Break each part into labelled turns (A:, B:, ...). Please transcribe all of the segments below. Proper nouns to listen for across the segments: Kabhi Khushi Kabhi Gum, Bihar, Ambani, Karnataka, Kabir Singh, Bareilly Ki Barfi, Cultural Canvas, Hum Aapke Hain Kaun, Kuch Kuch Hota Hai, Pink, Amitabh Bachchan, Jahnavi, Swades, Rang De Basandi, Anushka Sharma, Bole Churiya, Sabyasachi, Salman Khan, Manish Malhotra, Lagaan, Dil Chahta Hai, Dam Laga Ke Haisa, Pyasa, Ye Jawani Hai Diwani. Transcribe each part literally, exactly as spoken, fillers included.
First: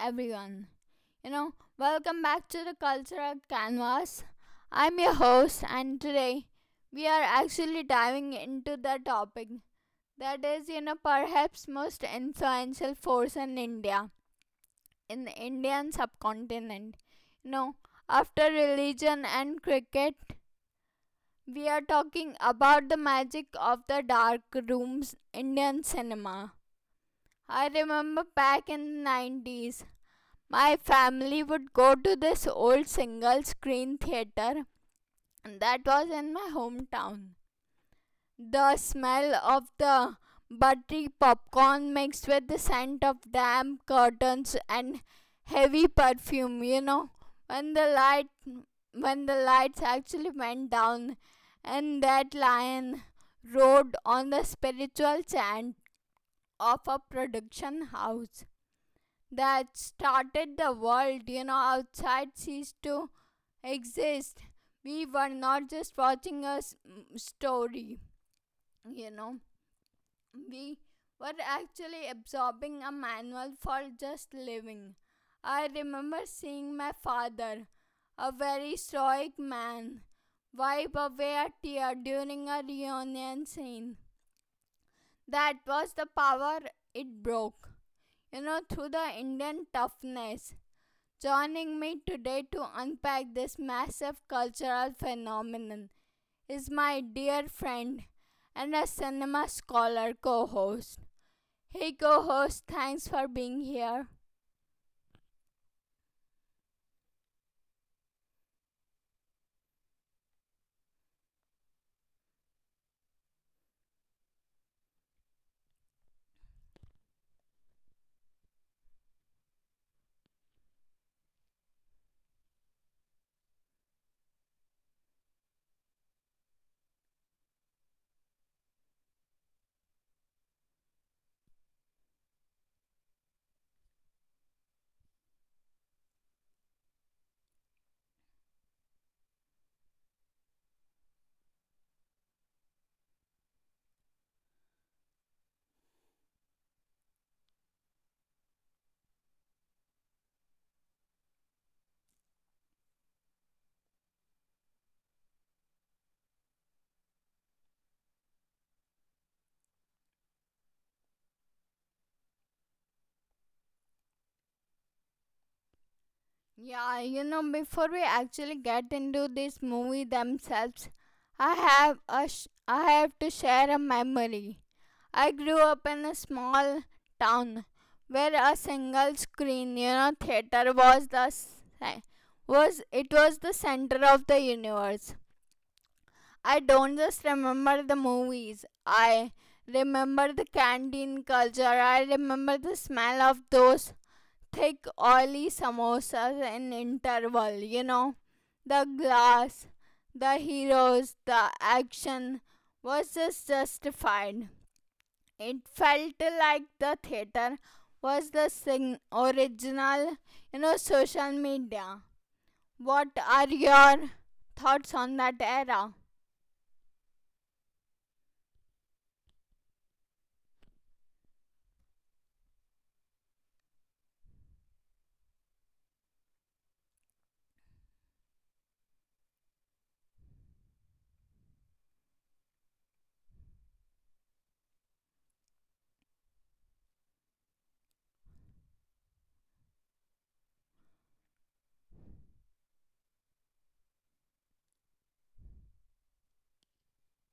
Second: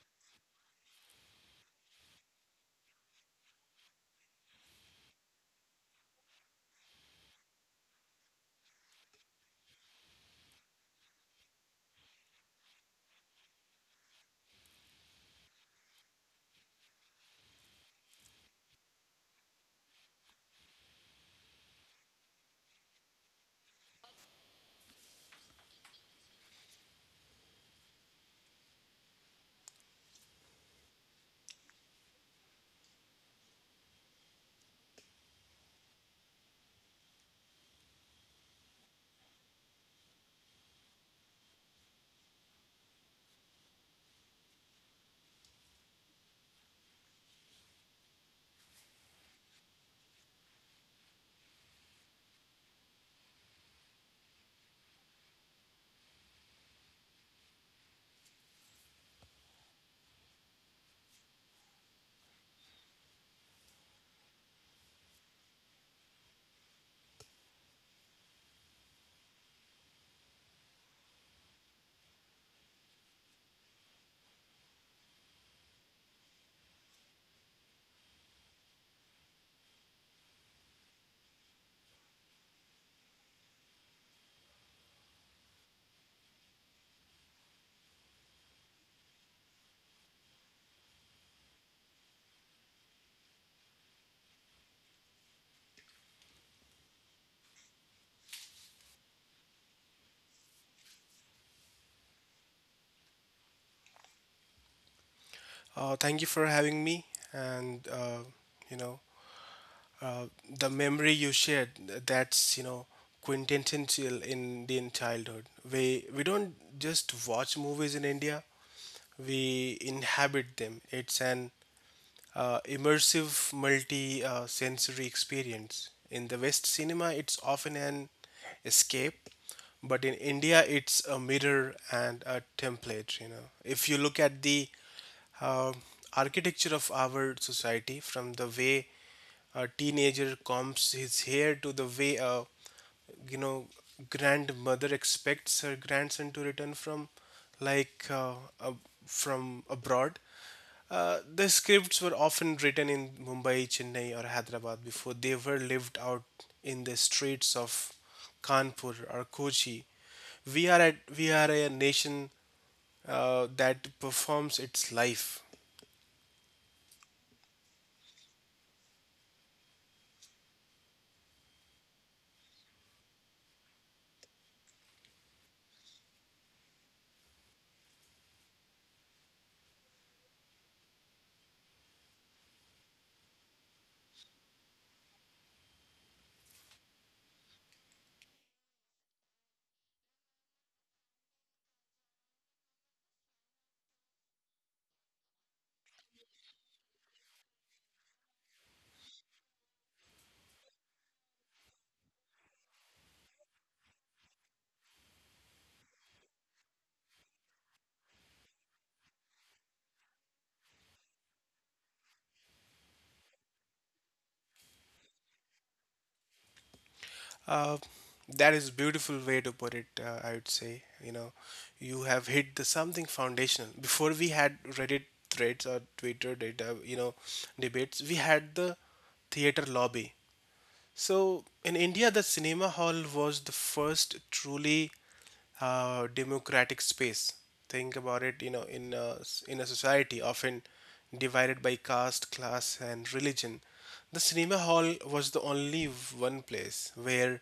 A: everyone. You know, welcome back to the Cultural Canvas. I'm your host, and today we are actually diving into the topic that is, you know, perhaps most influential force in India, in the Indian subcontinent. You know, after religion and cricket, we are talking about the magic of the dark rooms, Indian cinema. I remember back in the nineties my family would go to this old single screen theater that was in my hometown. The smell of the buttery popcorn mixed with the scent of damp curtains and heavy perfume, you know, when the light when the lights actually went down and that lion rode on the spiritual chant of a production house that started the world, you know, outside ceased to exist. We were not just watching a story, you know, we were actually absorbing a manual for just living. I remember seeing my father, a very stoic man, wipe away a tear during a reunion scene. That was the power it broke, you know, through the Indian toughness. Joining me today to unpack this massive cultural phenomenon is my dear friend and a cinema scholar co host. Hey, co host, thanks for being here.
B: Uh, thank you for having me. And, uh, you know, uh, the memory you shared, th- that's, you know, quintessential in Indian childhood. We, we don't just watch movies in India, we inhabit them. It's an uh, immersive multi uh, sensory experience. In the West cinema, it's often an escape, but in India, it's a mirror and a template. You know, if you look at the uh, architecture of our society, from the way a teenager combs his hair to the way a you know grandmother expects her grandson to return from like uh, a, from abroad. Uh, the scripts were often written in Mumbai, Chennai, or Hyderabad before they were lived out in the streets of Kanpur or Kochi. We are at, we are a nation uh, that performs its life.
A: Yeah, you know, before we actually get into this movie themselves, I have a sh- I have to share a memory. I grew up in a small town where a single screen, you know, theater was the s- was it was the center of the universe. I don't just remember the movies. I remember the canteen culture. I remember the smell of those thick oily samosas in interval, you know. The glass, the heroes, the action was just justified. It felt like the theater was the sing- original, you know, social media. What are your thoughts on that era?
B: Uh, that is a beautiful way to put it. Uh, I would say, you know, you have hit the something foundational. Before we had Reddit threads or Twitter data, you know, debates, we had the theater lobby. So, in India, the cinema hall was the first truly uh, democratic space. Think about it, you know, in a in a society often divided by caste, class, and religion, the cinema hall was the only one place where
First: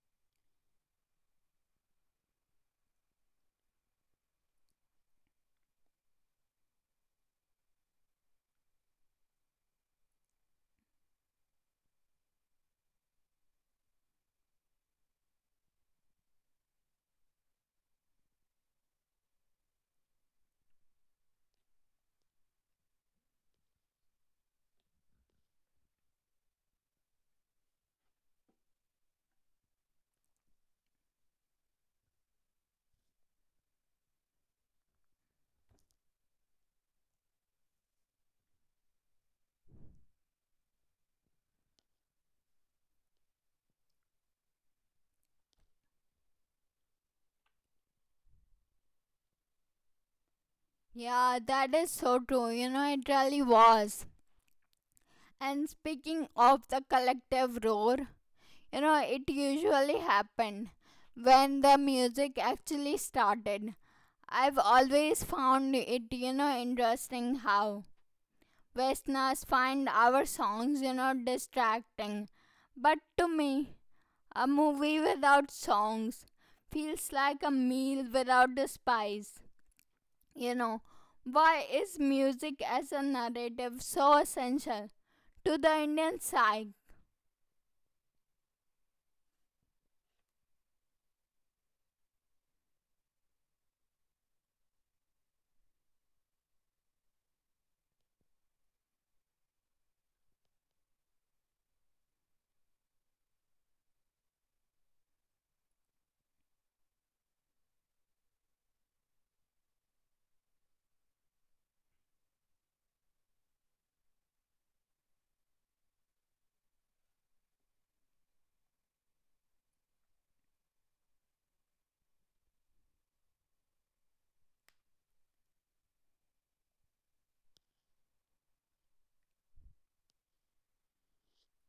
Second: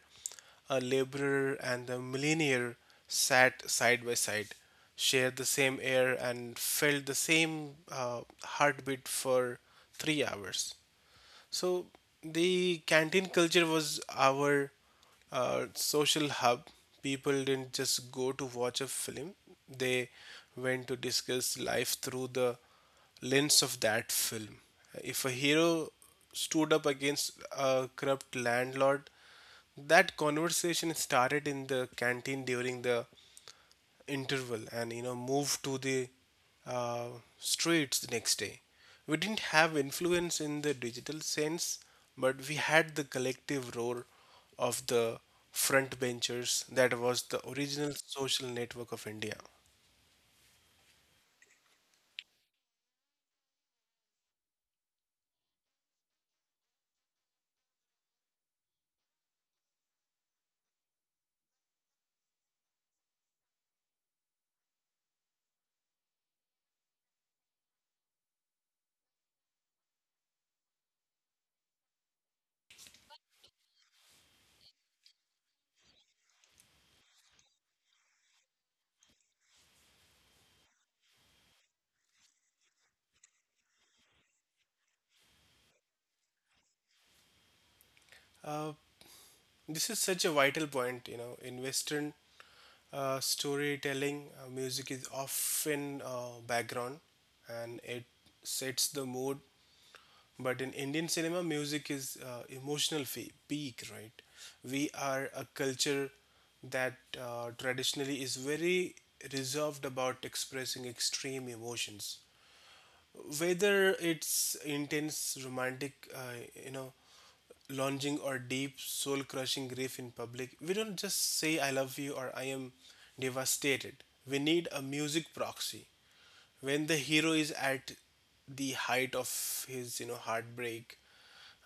B: a laborer and a millionaire sat side by side, shared the same air, and felt the same uh, heartbeat for three hours. So the canteen culture was our uh, social hub. People didn't just go to watch a film; they went to discuss life through the lens of that film. If a hero stood up against a corrupt landlord, that conversation started in the canteen during the interval and, you know, move to the uh, streets the next day. We didn't have influence in the digital sense, but we had the collective role of the front benchers. That was the original social network of India.
A: Yeah, that is so true. You know, it really was. And speaking of the collective roar, you know, it usually happened when the music actually started. I've always found it, you know, interesting how Westerners find our songs, you know, distracting. But to me, a movie without songs feels like a meal without the spice. You know, why is music as a narrative so essential to the Indian psyche?
B: Uh, this is such a vital point. You know, in Western uh, storytelling, uh, music is often uh, background and it sets the mood. But in Indian cinema, music is uh, emotional fe- peak, right? We are a culture that uh, traditionally is very reserved about expressing extreme emotions. Whether it's intense romantic, uh, you know, lunging or deep soul crushing grief in public, we don't just say I love you or I am devastated. We need a music proxy. When the hero is at the height of his, you know, heartbreak,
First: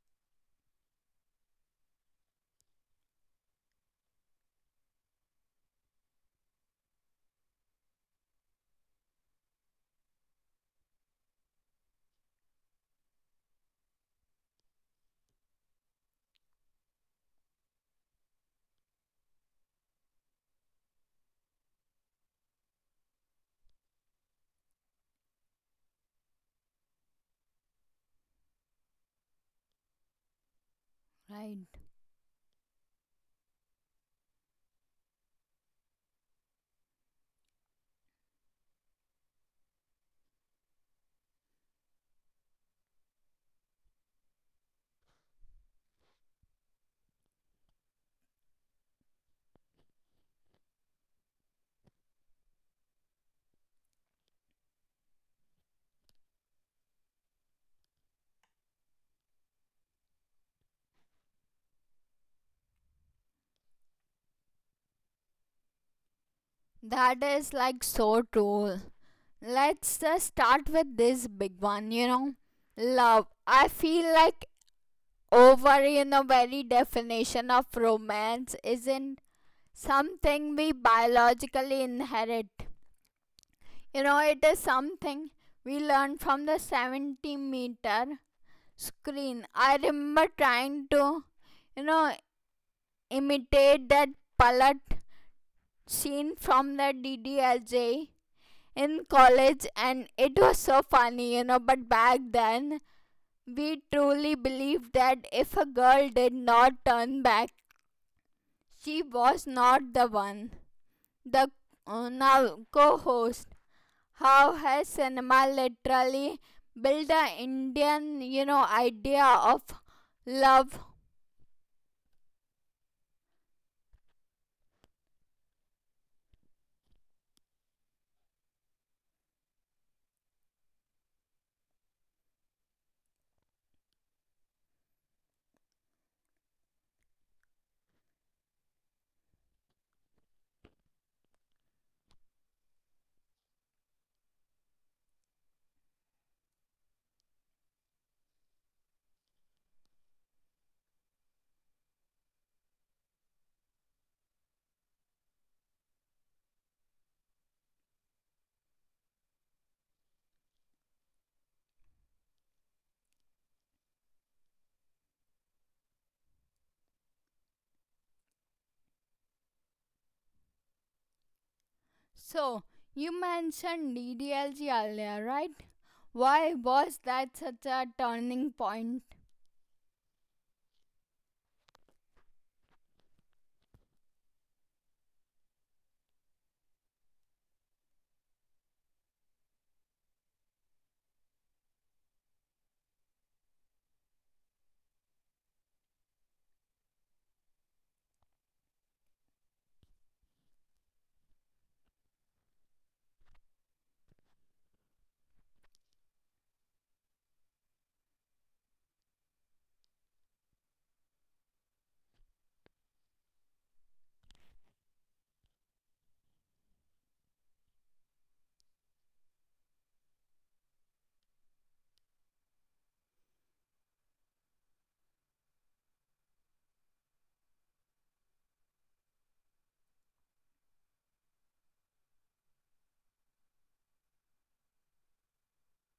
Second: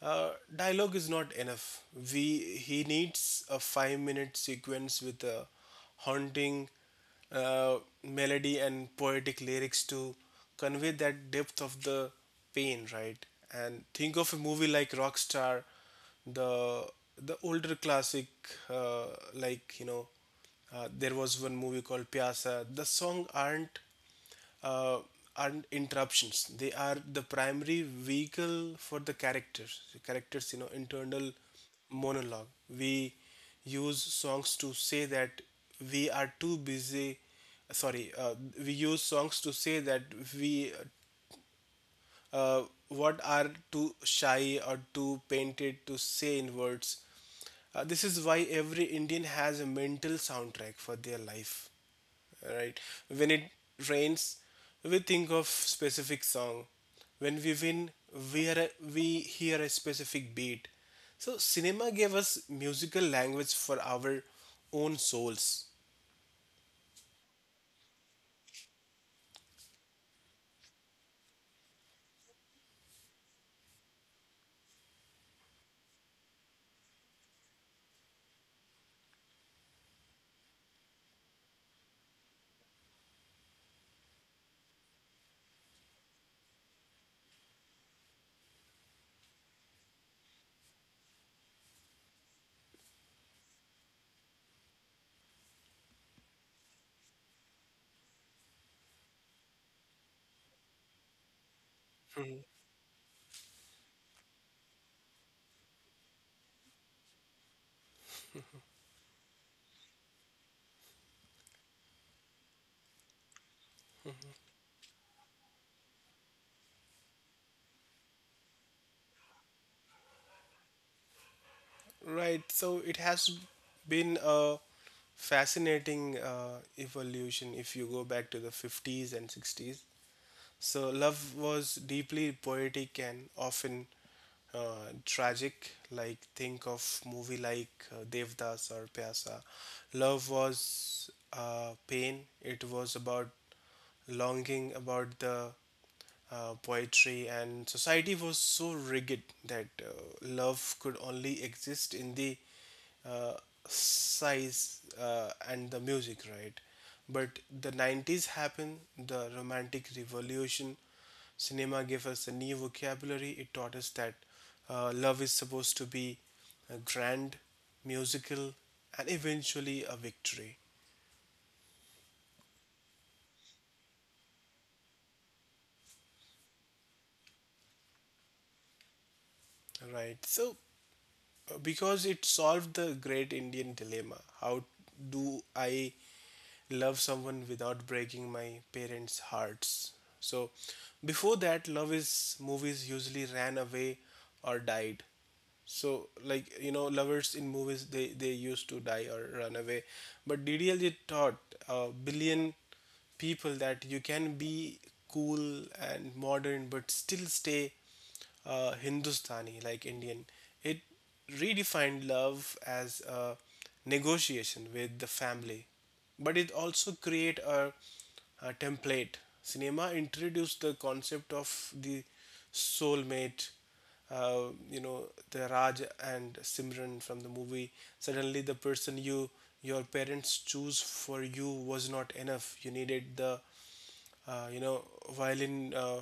B: uh, dialogue is not enough. We He needs a five minute sequence with a haunting uh, melody and poetic lyrics to convey that depth of the pain, right? And think of a movie like rockstar, the the older classic, uh, like you know uh, there was one movie called Pyasa. The song aren't uh, are interruptions. They are the primary vehicle for the characters. The characters, you know, internal
A: Right.
B: monologue. We use songs to say that we are too busy. Sorry, uh, We use songs to say that we uh, what are too shy or too painted to say in words. Uh, this is why every Indian has a mental soundtrack for their life, right? When it rains, we think of specific song. When we win, we are we hear a specific beat. So cinema gave us musical language for our own souls.
A: That is like so true. Let's just start with this big one, you know. Love. I feel like over, you know, very definition of romance isn't something we biologically inherit. You know, it is something we learn from the seventy meter screen. I remember trying to, you know, imitate that pallet scene from the D D L J in college, and it was so funny, you know. But back then, we truly believed that if a girl did not turn back, she was not the one. The uh, now co host, how has cinema literally built the Indian, you know, idea of love.
B: Right. So it has been a fascinating uh, evolution. If you go back to the fifties and sixties, so, love was deeply poetic and often uh, tragic. Like, think of movie like uh, Devdas or Pyasa. Love was uh, pain, it was about longing, about the uh, poetry, and society was so rigid that uh, love could only exist in the uh, size uh, and the music, right? But the nineties happened, the romantic revolution. Cinema gave us a new vocabulary. It taught us that uh, love is supposed to be uh, grand, musical, and eventually a victory.
A: So you mentioned D D L G earlier, right? Why was that such a turning point?
B: Right, so uh, because it solved the great indian dilemma, how do I love someone without breaking my parents' hearts. So, before that, love is movies usually ran away or died. So, like you know, lovers in movies they they used to die or run away, but D D L J taught a billion people that you can be cool and modern but still stay uh, Hindustani, like Indian. It it redefined love as a negotiation with the family, but it also create a, a template. Cinema introduced the concept of the soulmate, uh, you know the raj and simran from the movie. Suddenly the person you your parents choose for you was not enough. You needed the uh, you know violin uh,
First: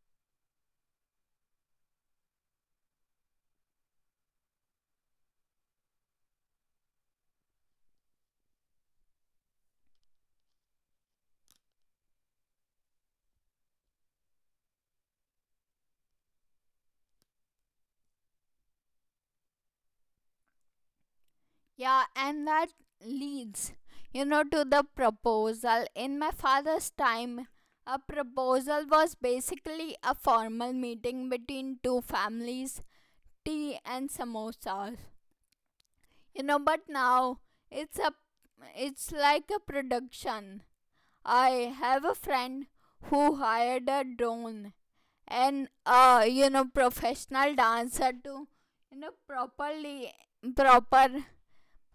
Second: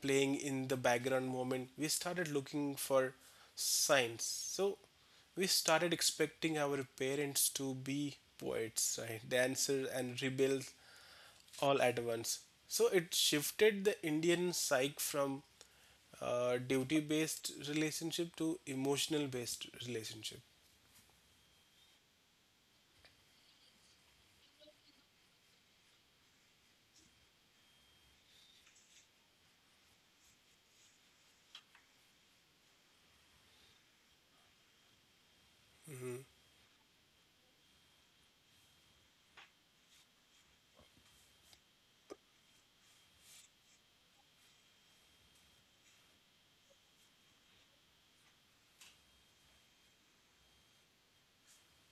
B: playing in the background moment. We started looking for signs, so we started expecting our parents to be poets, right, dancers and rebels all at once. So it shifted the indian psyche from uh, duty based relationship to emotional based relationship.
A: Yeah, and that leads, you know, to the proposal. In my father's time, a proposal was basically a formal meeting between two families, tea and samosas. you know but now it's a it's like a production. I have a friend who hired a drone and uh you know professional dancer to, you know properly proper,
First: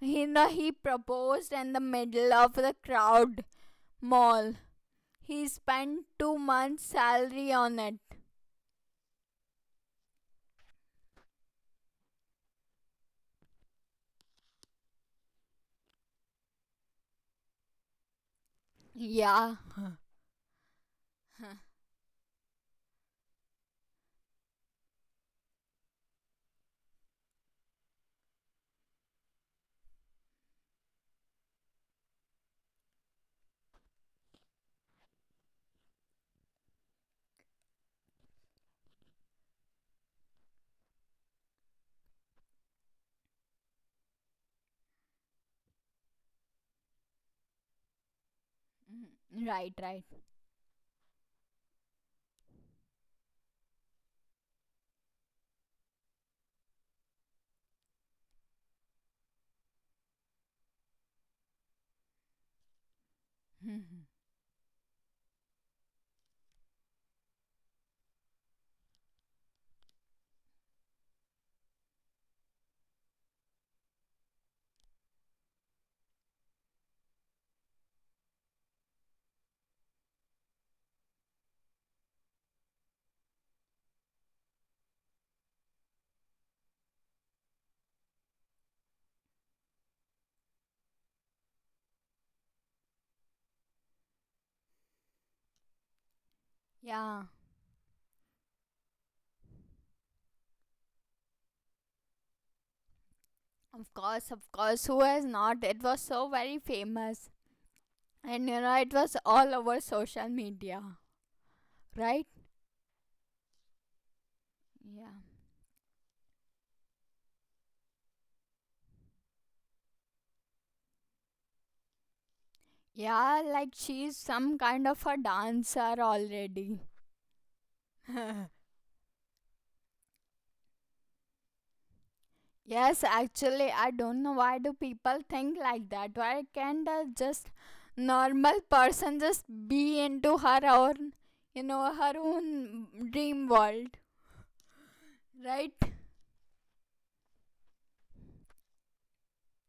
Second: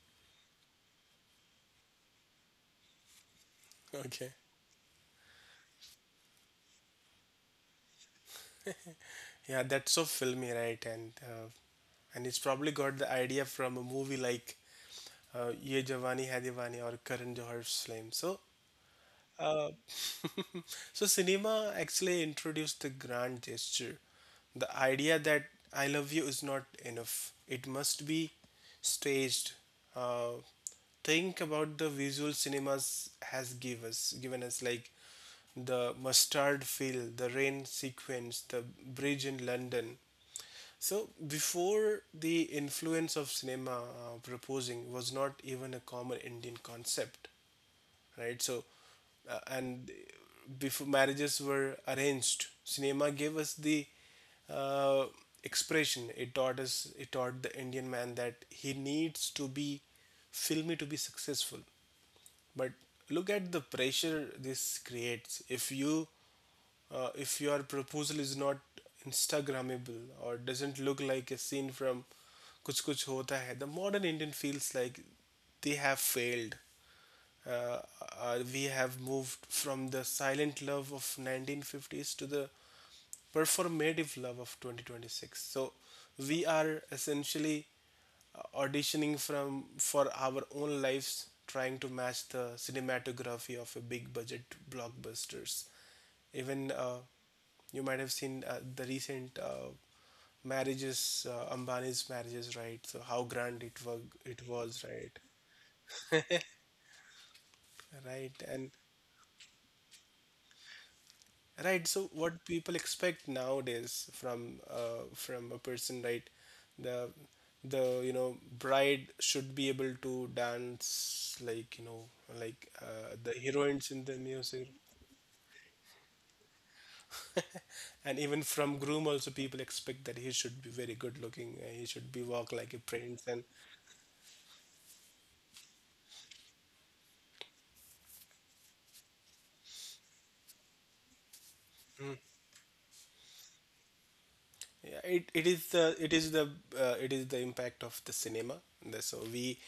A: you know he proposed in the middle of the crowd
B: Okay.
A: mall. He spent two months salary on it.
B: Yeah, that's so filmy, right? And uh, and it's probably got the idea from a movie like uh, Ye Jawani Hai Diwani or Karan Johar's Flame. So
A: Yeah.
B: uh, so, cinema actually introduced the grand gesture. The idea that I love you is not enough, it must be staged. Uh, think about the visual cinemas has give us, given us like the mustard field, the rain sequence, the bridge in London. So before the influence of cinema, uh, proposing was not even a common Indian concept, right? So uh,
A: Mm, right,
B: and
A: right.
B: before marriages were arranged, cinema gave us the uh, expression. It taught us it taught the indian man that he needs to be filmy to be successful. But look at the pressure this creates. If you uh, if your proposal is not instagrammable or doesn't look like a scene from kuch kuch hota hai, the modern indian feels like they have failed. uh, uh, we have moved from the silent love of nineteen fifties to the performative love of twenty twenty-six. So we are essentially uh, auditioning from for our own lives, trying to match the cinematography of a big budget blockbusters. Even uh,
A: Yeah.
B: you might have seen uh, the recent uh, marriages, uh, ambani's marriages, right? So how grand it
A: Of
B: was,
A: course,
B: it
A: of
B: was,
A: course. Who
B: right?
A: has not? It was so very famous.
B: Right,
A: And you
B: and
A: know, it was all over social media,
B: right, so
A: right?
B: what people expect nowadays from uh,
A: Yeah.
B: from a person, right? The the you know bride should be able to dance like, you know, like uh, the
A: Yeah, like
B: heroines in the
A: she's some
B: music,
A: kind of a dancer already.
B: and even from groom also, people expect that he should be very good looking. uh, He should be walk like a
A: Yes,
B: prince, and
A: actually, I don't know why do people think like that. Why can't a just normal person just be into her own, you know, her own dream world,
B: yeah, it, it is
A: right?
B: the it is the uh, it is the impact of the cinema. The- So we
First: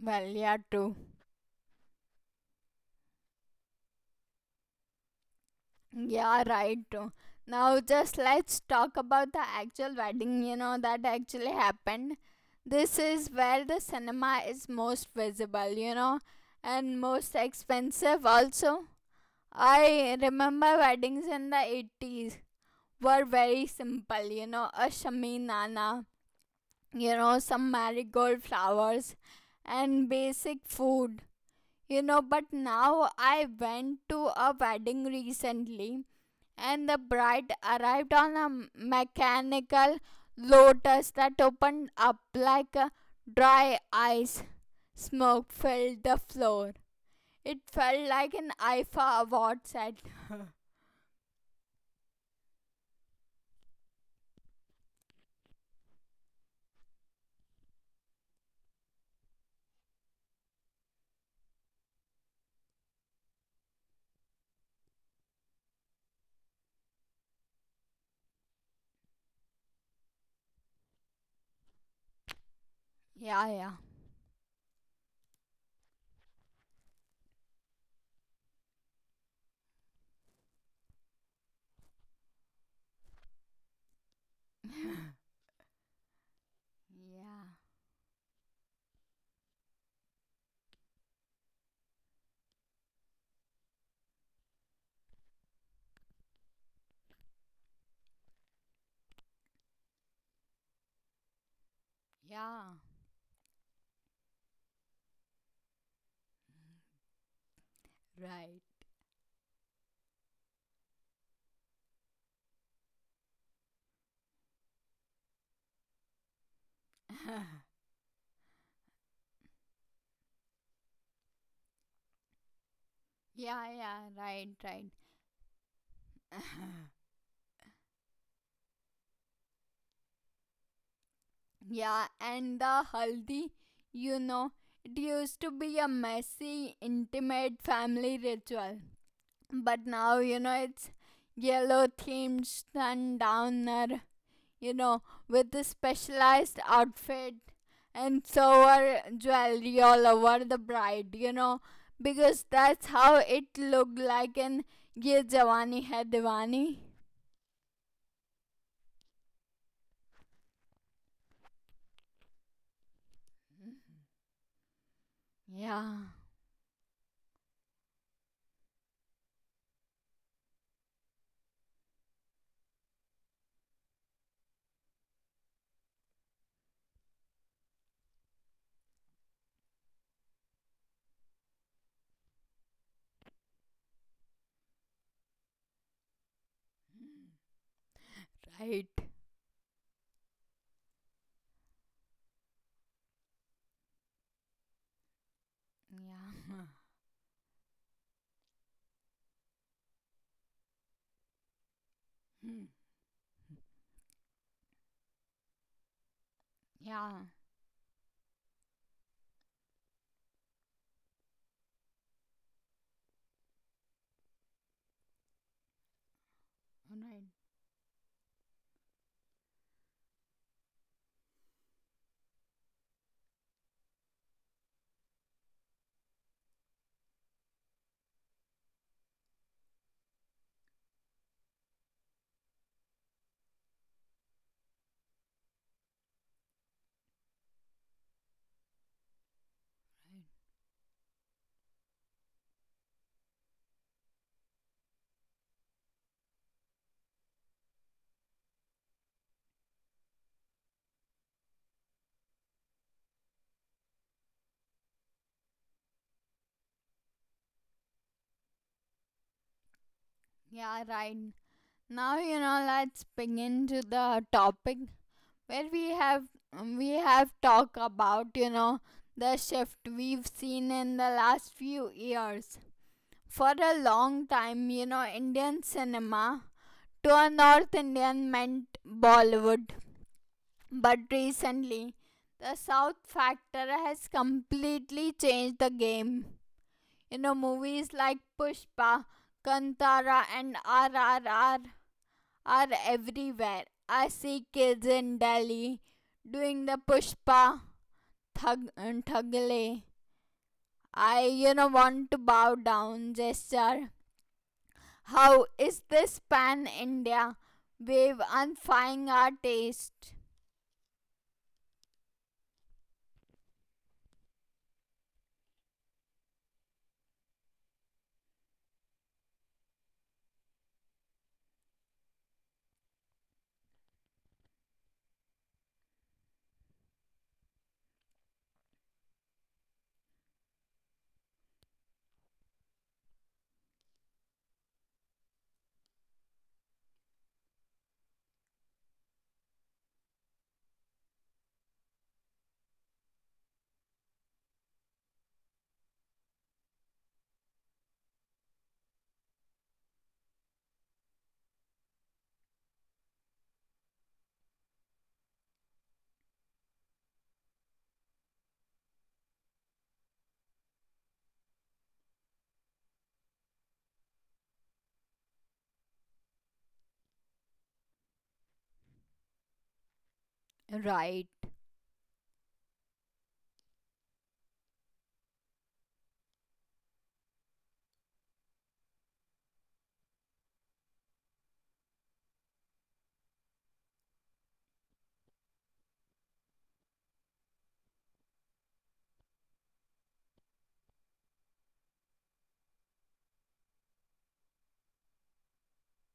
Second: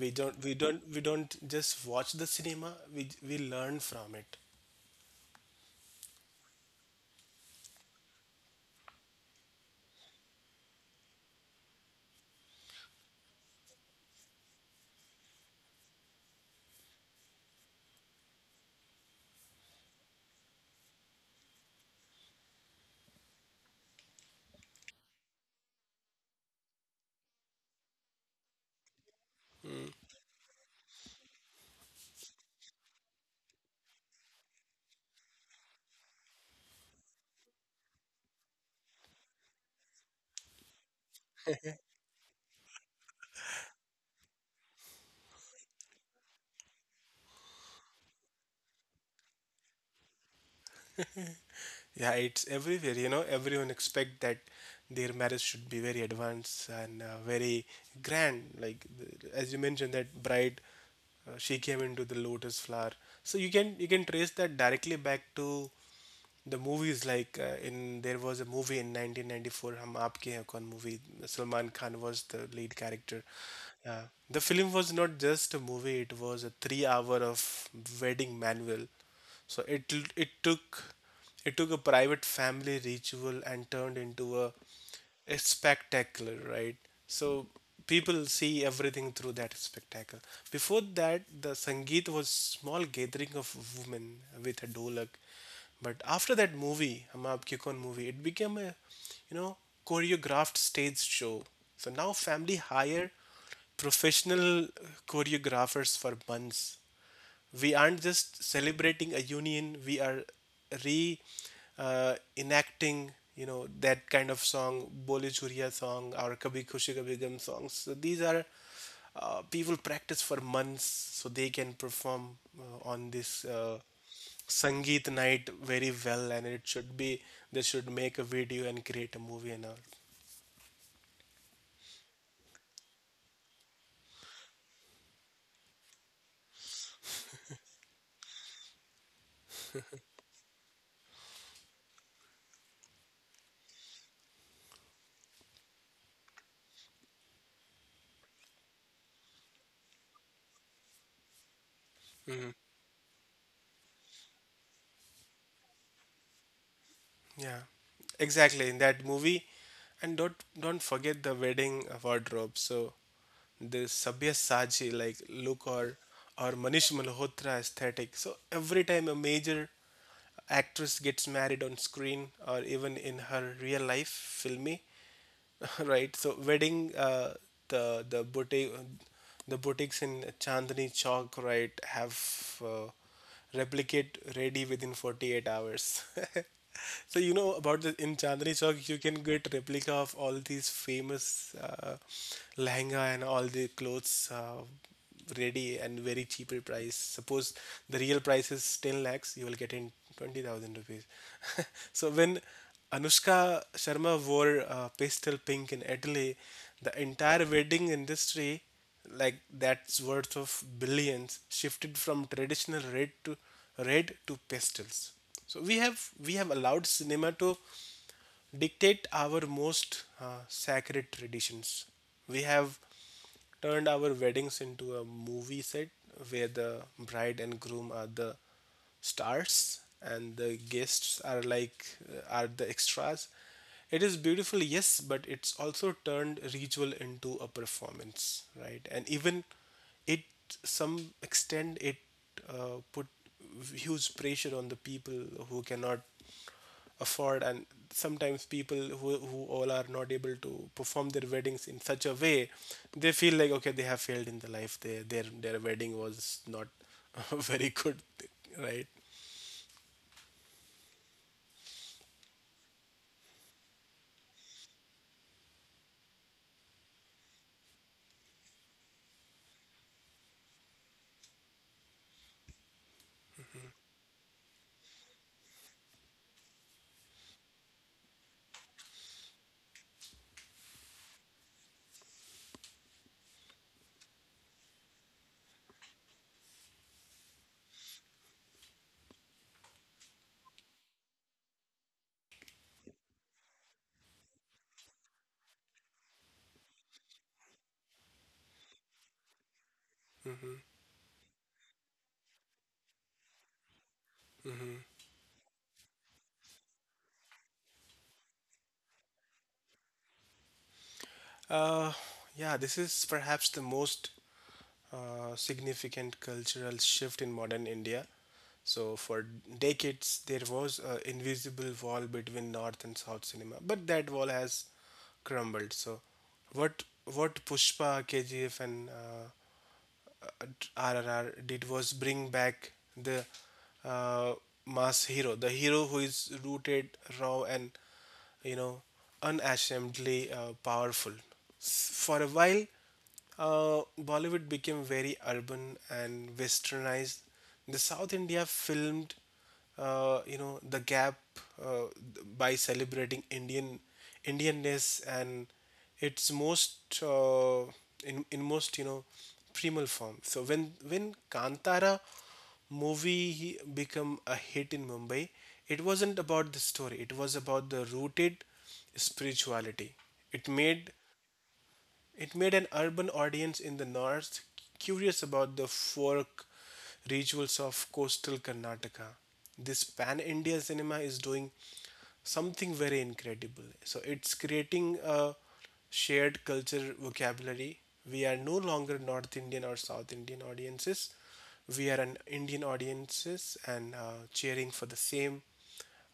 B: we
A: Well,
B: don't we
A: yeah,
B: don't
A: true.
B: we don't just watch the cinema. We we learn from it.
A: Yeah, right. Now, just let's talk about the actual wedding, you know, that actually happened. This is where the cinema is most visible, you know, and most expensive also. I remember weddings in the eighties were very simple, you know, a shaminana, you know, some marigold flowers
B: Mm.
A: and basic food you know but now I went to a wedding recently, and the bride arrived on a mechanical lotus that opened up like a dry ice smoke filled the floor. It felt like an IFA award set.
B: Yeah, it's everywhere. You know, everyone expect that their marriage should be very advanced and uh, very grand. Like the- as you mentioned, that bride, uh, she came into the lotus flower. So you can you can trace that directly back to the movies like uh, in there was a movie in nineteen ninety-four, hum aapke hain kaun movie. Salman khan was the lead character,
A: Yeah, yeah,
B: yeah. The film was not just a movie, it was a three hour of wedding manual. So it l- it took it took a private family ritual and turned into a, a spectacular, right?
A: yeah,
B: So people see everything through that spectacle. Before that the sangeet was small gathering of women with a dolak, but after that movie, Hum Aapke Kaun movie, it became a, you know, choreographed stage show. So now family
A: yeah,
B: hire professional choreographers for months. We aren't just
A: right.
B: celebrating a union, we are re uh, enacting, you know, that kind of song, Bole Churiya song, or Kabhi Khushi Kabhi Gum songs. So these are uh, people practice for months so they can perform uh, on this
A: Yeah,
B: uh,
A: yeah, right, right.
B: Sangeet night very well, and it should be they should make a video and create a movie and all.
A: Yeah, and the haldi, you know, it used to be a messy, intimate family ritual. But now, you know, it's yellow themed sundowner, you know, with a specialized outfit and so jewelry all over the bride, you know, because that's how it looked like in Ye Jawani Hai Diwani.
B: Yeah, exactly. In that movie, and don't don't forget the wedding wardrobe. So the Sabyasachi like look
A: Yeah,
B: or or Manish Malhotra aesthetic. So every time a major actress gets married on screen or even in her real life filmy, right. So wedding, uh, the the boutique, the boutiques in Chandni Chowk, right, have uh, replicate ready within forty-eight hours. So you know about the in Chandni
A: right.
B: Chowk, you can get replica of all these famous uh, lehenga and all the clothes uh, ready and very cheaper
A: Yeah.
B: price. Suppose the real price is ten lakhs, you will get in twenty thousand rupees. So when Anushka Sharma wore uh, pastel pink in Italy. The
A: Yeah,
B: entire wedding industry, like that's worth of billions, shifted from traditional red to red to pastels. So we have we have allowed
A: alright.
B: cinema to dictate our most uh, sacred traditions. We have turned our weddings into a movie set where the bride and groom are the stars and the guests are like uh, are the extras. It is beautiful, yes, but it's also turned ritual into a performance, right? And even it some extent it uh, put huge pressure on the people who cannot afford. And sometimes people who, who all are not able to perform their weddings in such a way, they feel like okay, they have failed in the life, their their, their wedding was not very good, right?
A: Yeah, right. Now, you know, let's begin to the topic where we have um, we have talked about, you know, the shift we've seen in the last few years. For a long time, you know, Indian cinema to a North Indian meant Bollywood. But recently, the South factor has completely changed the game. You know, movies like Pushpa, Kantara, and R R R are everywhere. I see kids in Delhi doing the Pushpa thug, Thagle. I, you know, want to bow down gesture. How is this pan India wave unfying our taste?
B: uh, yeah, this is perhaps the most uh, significant cultural shift in modern India. So for decades there was an invisible wall between north and south cinema, but that wall has crumbled. So what what Pushpa, KGF and uh, R R R did was bring back the uh, mass hero, the hero who is rooted, raw, and, you know, unashamedly uh, powerful. For a while, uh, Bollywood became very urban and westernized. The South India filmed uh, you know, the gap, uh, by celebrating Indian Indianness and its most uh, in in most, you know, primal form. So when when Kantara movie become a hit in Mumbai, it wasn't about the story. It was about the rooted spirituality. It made
A: Right,
B: it made an urban audience in the north curious about the folk rituals of coastal Karnataka. This pan India cinema is doing something very incredible. So it's creating a shared culture vocabulary. We are no longer North Indian or South Indian audiences. We are an Indian audiences and uh, cheering for the same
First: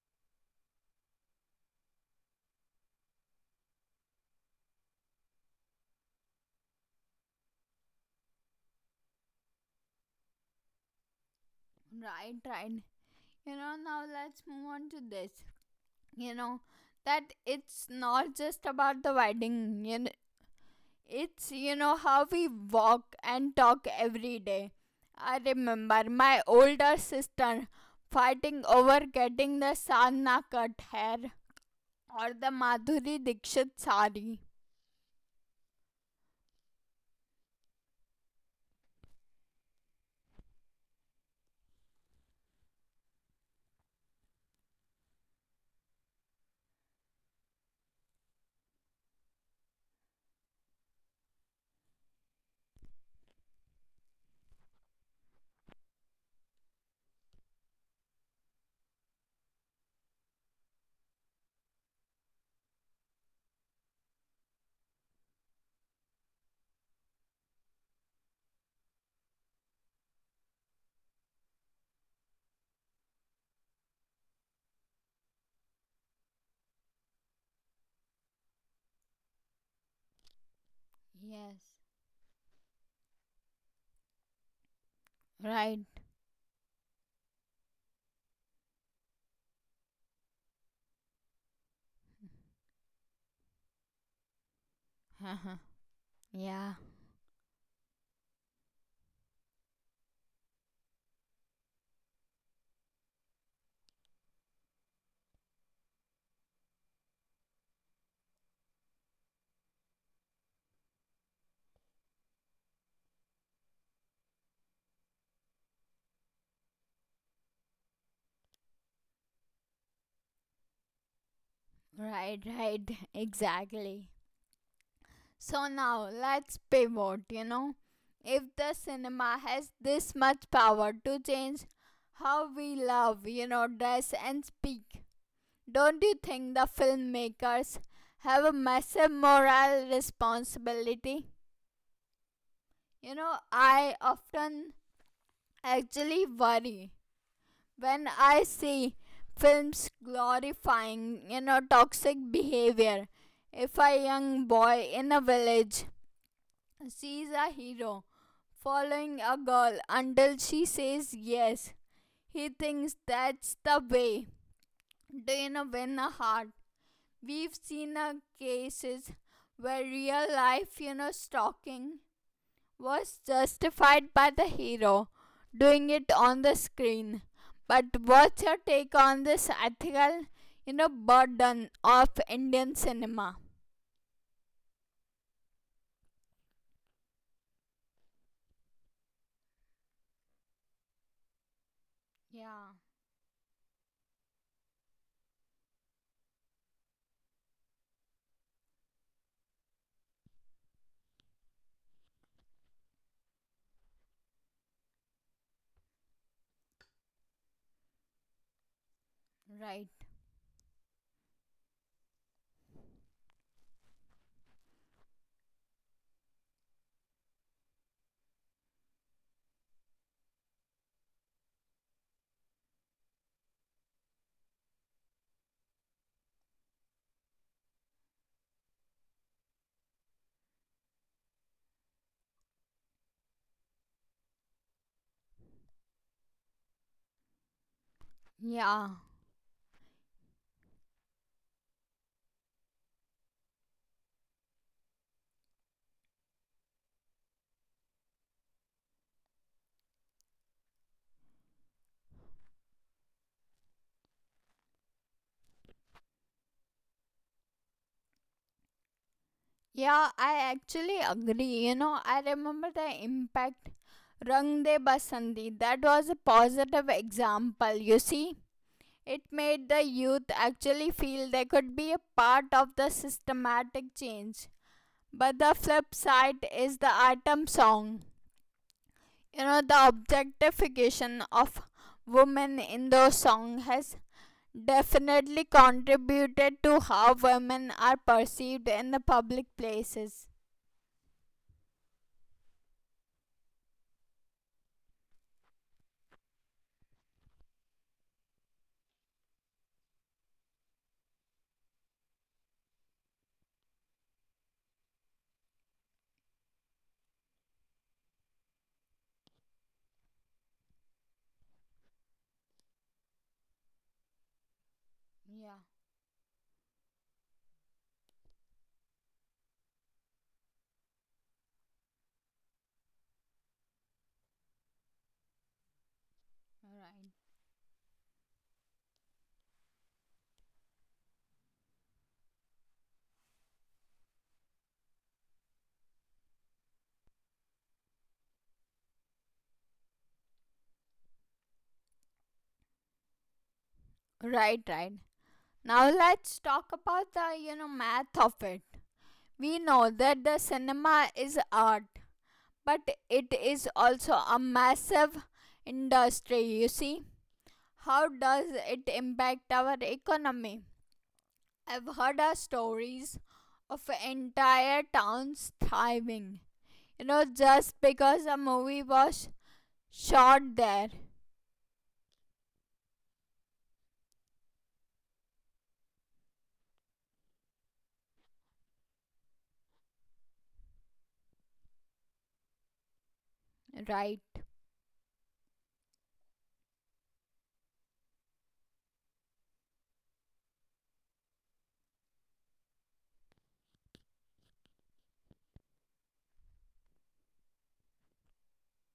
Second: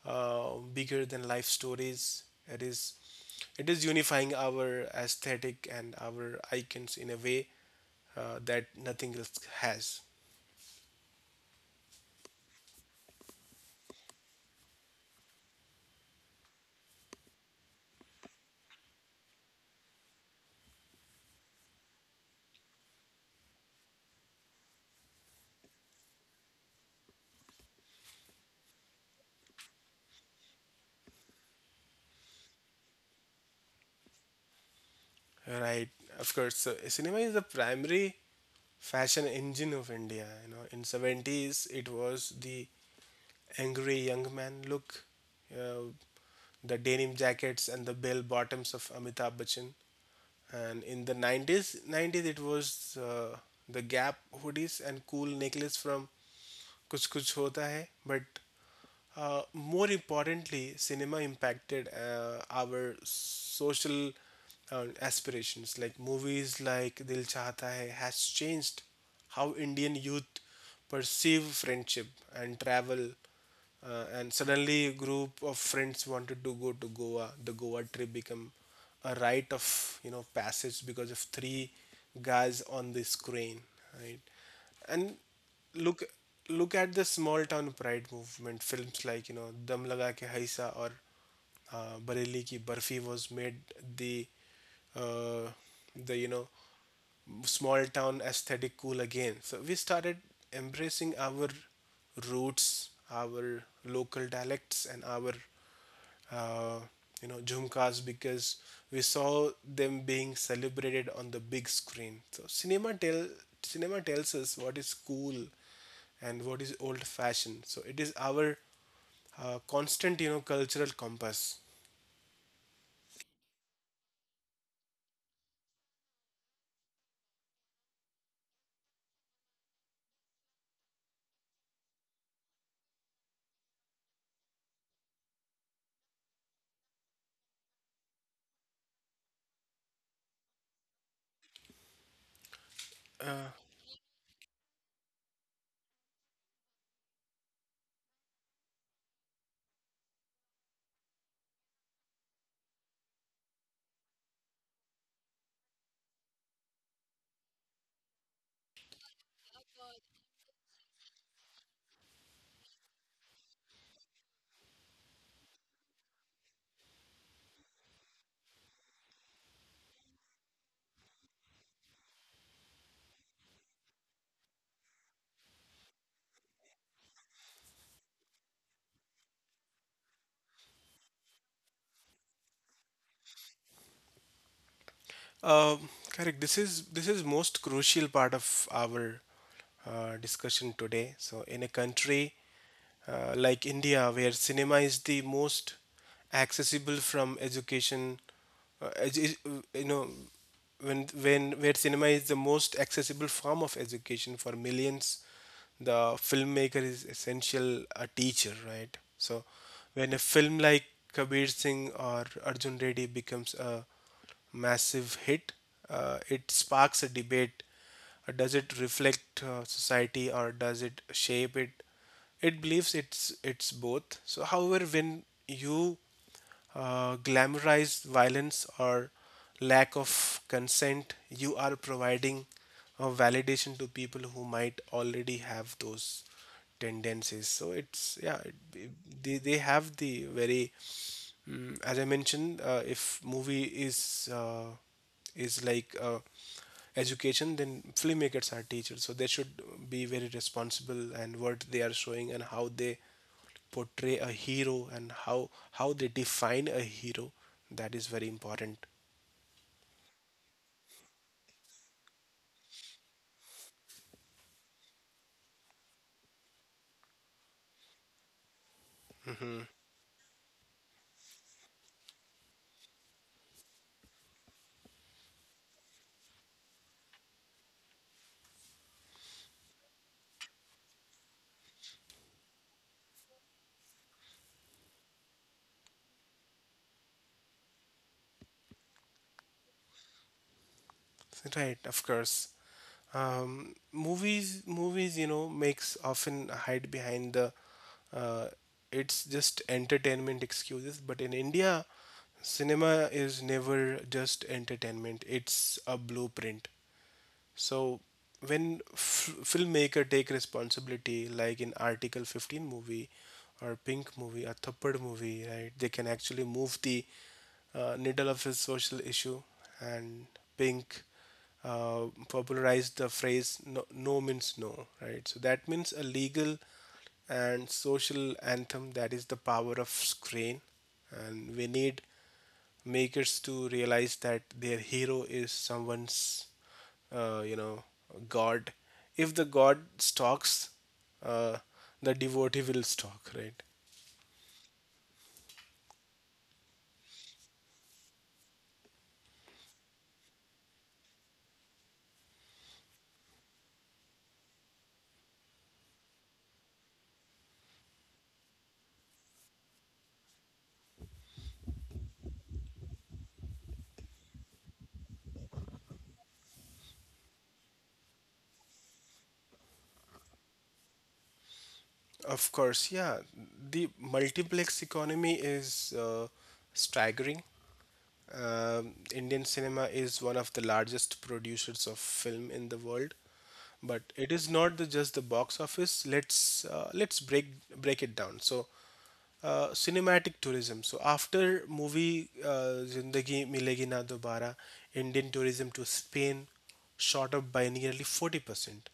B: uh, bigger than life stories. It is it is unifying our aesthetic and our icons in a way uh, that nothing else has.
A: right, right. You know, now let's move on to this. You know, that it's not just about the wedding. You know, It's, you know, how we walk and talk every day. I remember my older sister fighting over getting the Sadhna cut hair or the Madhuri Dixit sari.
B: Right? Of course, so cinema is the primary fashion engine of India. You know, in seventies it was the angry young man look, uh, the denim jackets and the bell bottoms of Amitabh Bachchan. And in the 90s 90s it was uh, the gap hoodies and cool necklace from Kuch Kuch Hota Hai. But uh, more importantly, cinema impacted uh, our social uh, aspirations. Like movies like Dil Chahta Hai has changed how Indian youth perceive friendship and travel. Uh, and suddenly, a group of friends wanted to go to Goa. The Goa trip became a rite of, you know, passage because of three
A: Yes.
B: guys on this crane, right? And
A: Right.
B: look look at the small town pride movement films like, you know, Dam Laga Ke Haisa or uh, Bareilly Ki Barfi. Was made the uh, the you know,
A: Yeah.
B: small town aesthetic cool again. So we started embracing our roots, our local dialects, and our uh, you know, jhumkas because we saw them being celebrated on the big screen. So cinema tell cinema tells us what is cool and what is old fashioned. So it is our uh, constant, you know, cultural compass.
A: Right, right. Exactly. So now let's pivot, you know. If the cinema has this much power to change how we love, you know, dress and speak, don't you think the filmmakers have a massive moral responsibility? You know,
B: Uh,
A: I often actually worry when I see films glorifying, you know, toxic behavior. If a young boy in a village sees a hero following a girl until she says yes, he thinks that's the way to, you know, win a heart. We've seen uh, cases where real life, you know, stalking was justified by the hero doing it on the screen. But what's your take on this ethical, you know, burden of Indian cinema?
B: Uh, Correct. This is this is most crucial part of our uh, discussion today. So in a country
A: Yeah,
B: uh, like India, where cinema is the most accessible from education. Uh, edu- you know, when when where cinema is the most accessible form of education for millions, the filmmaker is essential a teacher, right? So,
A: right.
B: when a film like Kabir Singh or Arjun Reddy becomes a massive hit, uh, it sparks a debate. uh, Does it reflect uh, society or does it shape it? It believes it's it's both. So, however, when you uh, glamorize violence or lack of consent, you are providing a validation to people who might already have those tendencies. So it's, yeah,
A: Yeah.
B: it- they they have the very mm, as I mentioned, uh, if movie is uh, is like a education, then filmmakers are teachers, so they should be very responsible and what they are showing and how they portray a hero and how how they define a hero, that is very important,
A: Yeah, I actually agree. You know, I remember the impact Rang De Basandi. That was a positive example, you see. It made the youth actually feel they could be a part of the systematic change. But the flip side is the item song. You know, the objectification of women in those songs has definitely contributed to how women are perceived in the public places.
B: right? Of course. um, movies movies, you know, makes often hide behind the uh, it's just entertainment excuses, but in India cinema is never just entertainment, it's a blueprint. So when f- filmmaker take responsibility, like in Article fifteen movie or Pink movie or Thappad movie,
A: Yeah,
B: right? They can actually move the uh, needle of a social issue. And Pink uh, popularized the phrase no, "No means no," right? So that means a legal and social anthem. That is the power of screen, and we need makers to realize that their hero is someone's uh, you know, god. If the god stalks, uh, the devotee will stalk, right?
A: right. Right, right. Now let's talk about the, you know, math of it. We know that the cinema is art, but it is also a massive industry, you see. How does it impact our economy? I've heard of stories of entire towns thriving, you know just because a movie was shot there,
B: Of course, yeah, the multiplex economy is uh, staggering. Um Indian cinema is one of the largest producers of film in the world, but
A: right?
B: it is not the, just the box office. Let's uh, let's break break it down. So, uh, cinematic tourism. So after movie uh, Zindagi Milegi Na Dobara, Indian tourism to Spain shot up by nearly forty percent.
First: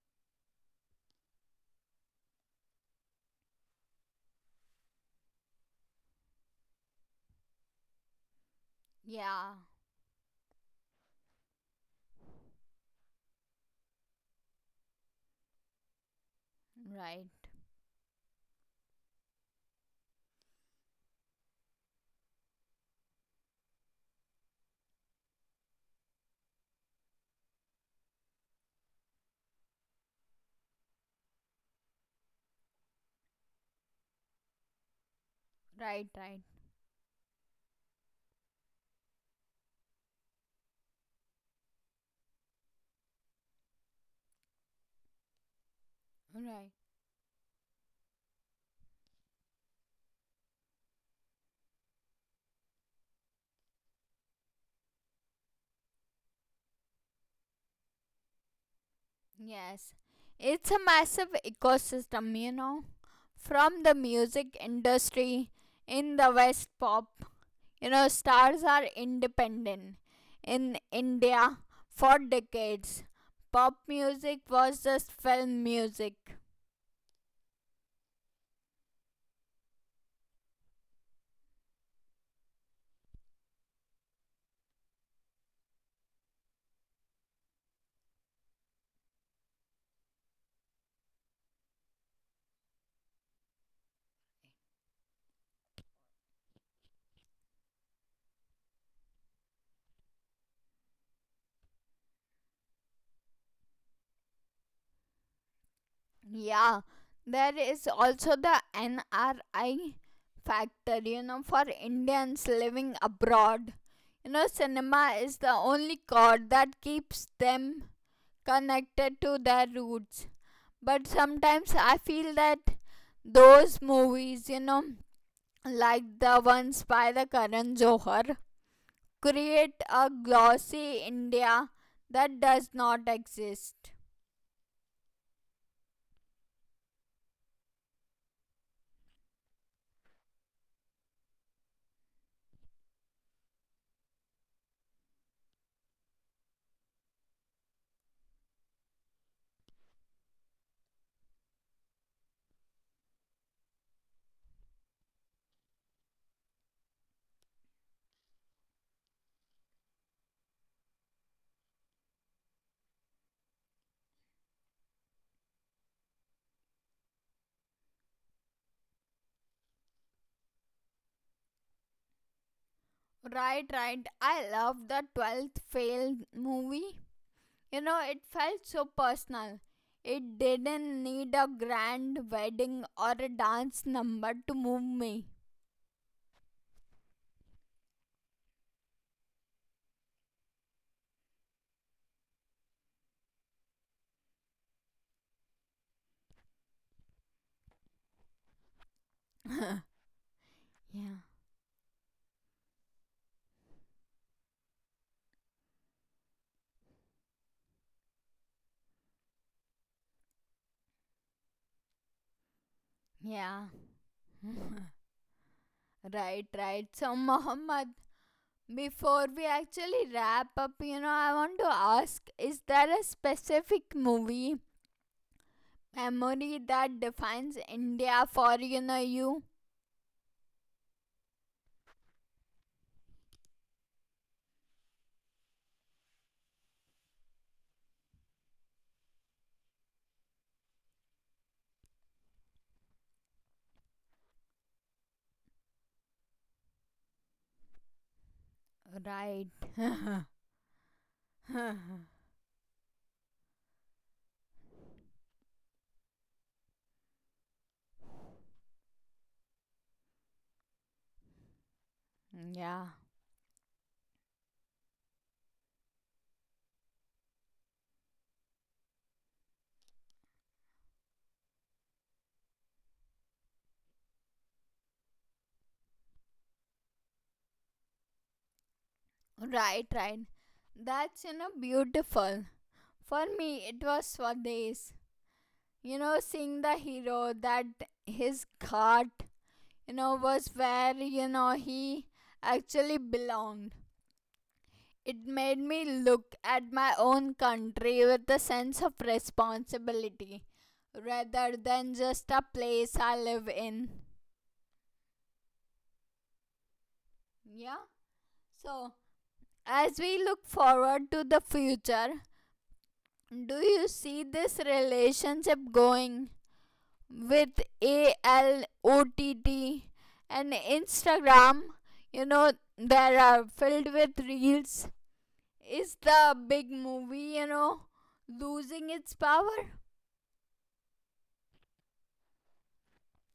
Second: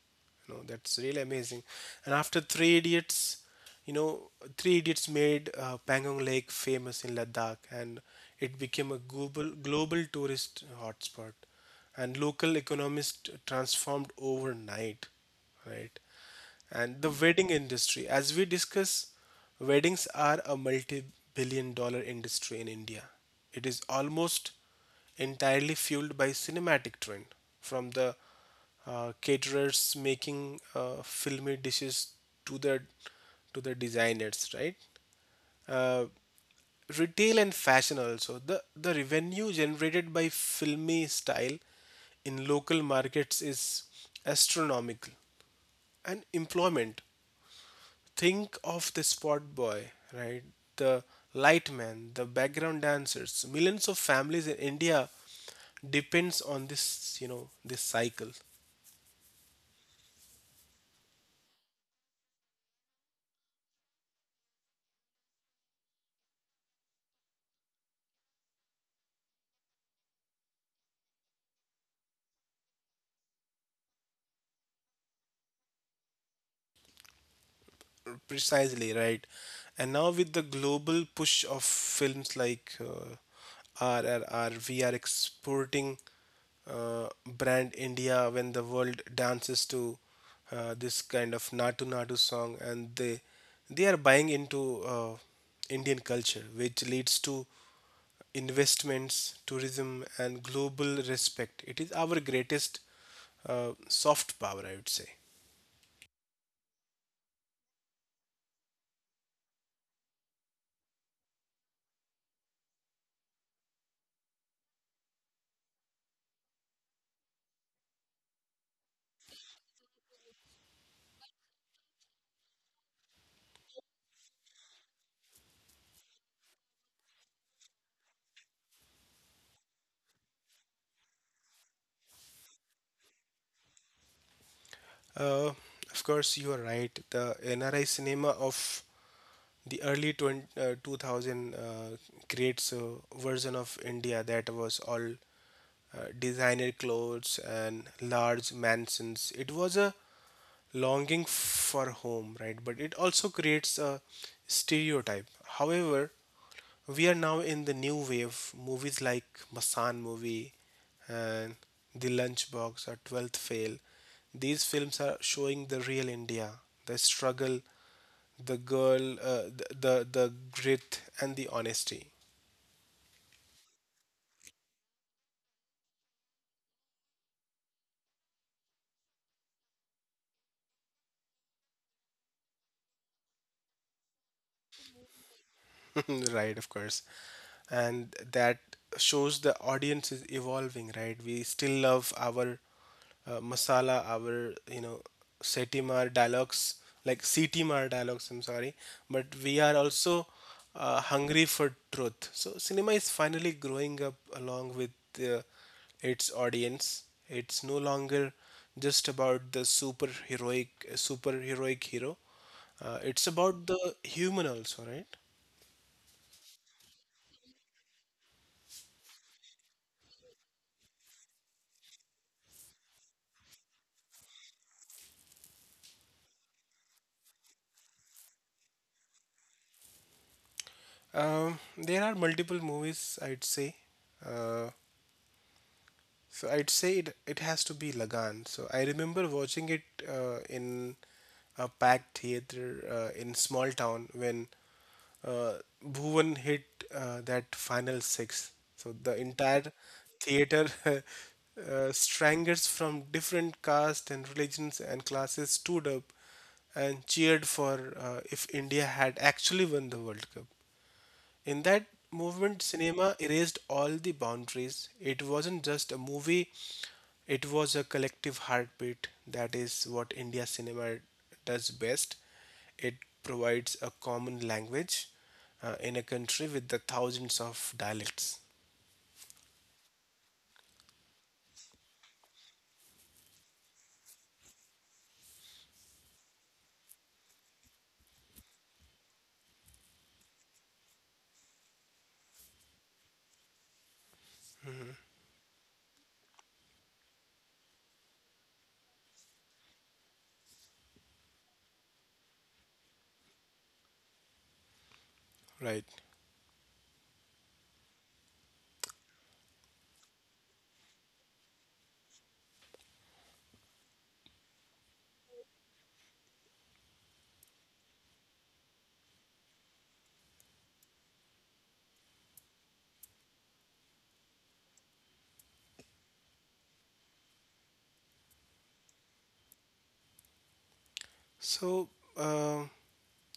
B: You know, that's really amazing. And after Three Idiots, you know, Three Idiots made uh, Pangong Lake famous in Ladakh, and it became a global,
A: Yeah.
B: global tourist hotspot. And local economies transformed overnight, right? And the
A: Right,
B: wedding industry, as we discuss, weddings are a multi billion dollar industry in India. It is almost entirely fueled by cinematic trend, from the uh, caterers making uh, filmy dishes to the to the designers, right? Uh,
A: right, right,
B: Retail and fashion also. The the revenue generated by filmy style in local markets is astronomical. And
A: right.
B: employment. Think of the spot boy, right? The lightman, the background dancers. Millions of families in India depends on this, you know, this cycle.
A: Yes, it's a massive ecosystem, you know, from the music industry in the West pop. You know, stars are independent. In India, for decades, pop music was just film music.
B: Precisely, right. And now with the global push of films like uh, R R R, we are exporting uh, brand India. When the world dances to uh, this kind of Natu Natu song, and they they are buying into uh, Indian culture, which leads to investments, tourism, and global respect. It is our greatest uh, soft power, I would say.
A: Yeah, there is also the N R I factor, you know, for Indians living abroad. You know, cinema is the only chord that keeps them connected to their roots. But sometimes I feel that those movies, you know, like the ones by the Karan Johar, create a glossy India that does not exist.
B: Uh, of course, you are right. The N R I cinema of the early twenty, uh, two thousand uh, creates a version of India that was all uh, designer clothes and large mansions. It was a longing for home, right? But it also creates a stereotype. However, we are now in the new wave movies like Masan movie and The Lunchbox or twelfth Fail. These films are showing the real India, the struggle, the girl, uh, the, the the grit and the honesty.
A: Right, right. I love the twelfth Fail movie. You know, it felt so personal. It didn't need a grand wedding or a dance number to move me.
B: Right, of course, and that shows the audience is evolving. Right, we still love our uh, masala, our, you know, setimar dialogues, like setimar dialogues, I'm sorry, but we are also uh,
A: Yeah.
B: hungry for truth. So cinema is finally growing up along with uh, its audience. It's no longer just about the super heroic super heroic hero. Uh, it's
A: Yeah.
B: about the human also, right?
A: Right, right. So, Mohammed, before we actually wrap up, you know, I want to ask is there a specific movie memory that defines India for, you know, you?
B: Um, there are multiple movies I'd say. Uh, So I'd say it, it has to be Lagan. So I remember watching it uh, in a packed theater uh, in small town when uh, Bhuvan hit uh, that final six. So the
A: Right.
B: entire theater uh, strangers from different castes and religions and classes stood up and cheered for, uh, if India had actually won the World Cup. In that movement,
A: Yeah.
B: cinema erased all the boundaries. It wasn't just a movie, it was a collective heartbeat. That is what India cinema does best. It provides a common language uh, in a country with the thousands of dialects,
A: Right, right. That's, you know, beautiful. For me, it was Swades. You know, seeing the hero that his cart, you know, was where, you know, he actually belonged. It made me look at my own country with a sense of responsibility rather than just a place I live in.
B: right?
A: Yeah. So, as we look forward to the future, do you see this relationship going with A L O T T and Instagram? You know, there are filled with reels. Is the big movie, you know, losing its power?
B: So uh,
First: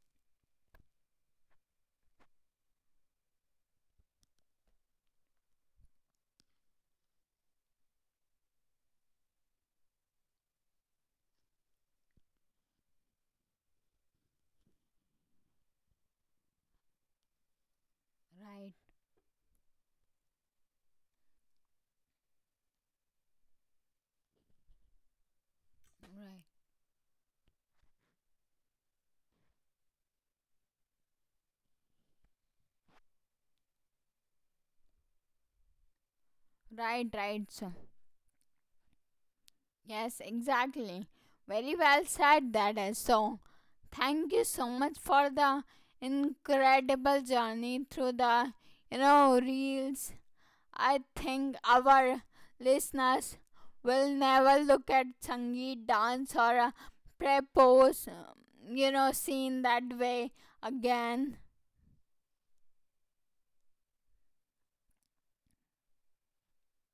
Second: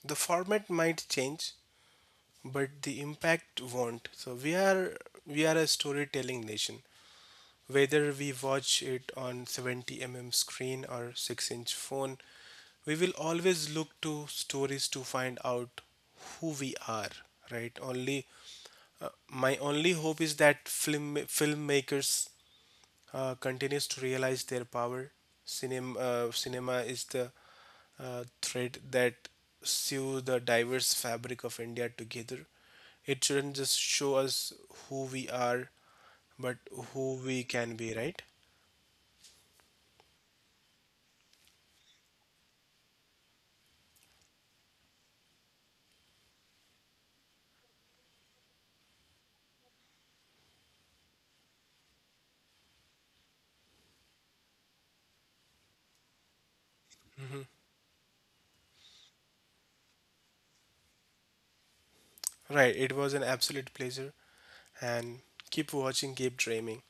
B: the format might change, but the impact won't. So we are we are a storytelling nation. Whether we watch it on seventy millimeter screen or six inch phone, we will always look to stories to find out who we are, right? Only
A: Right.
B: uh, my only hope is that film filmmakers uh, continues to realize their power. Cinema, uh, cinema is the uh, thread that sew the diverse fabric of India together. It shouldn't just show us who we are, but
A: Right, right,
B: who we
A: right. So,
B: can be, right?
A: yes, exactly. Very well said that is. So, thank you so much for the incredible journey through the, you know, reels. I think our listeners will never look at Sangeet dance or a prepose, um, you know, scene that way again.
B: Right, it was an absolute pleasure, and keep watching, keep dreaming.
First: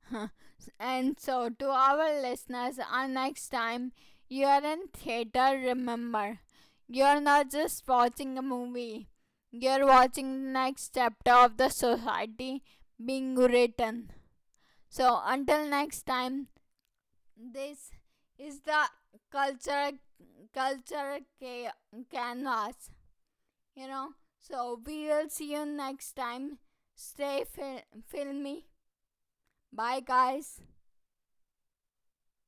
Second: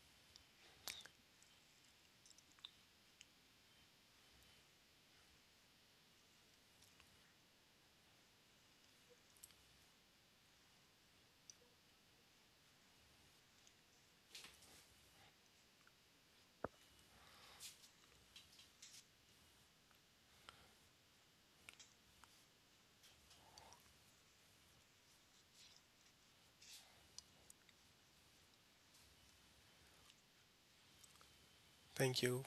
A: And so, to our listeners, our next time you're in theater, remember you're not just watching a movie, you're watching the next chapter of the society being written. So, until next time, this is the culture culture ca- canvas, you know. So, we will see you next time. Stay fil- filmy. Bye, guys.
B: Thank you.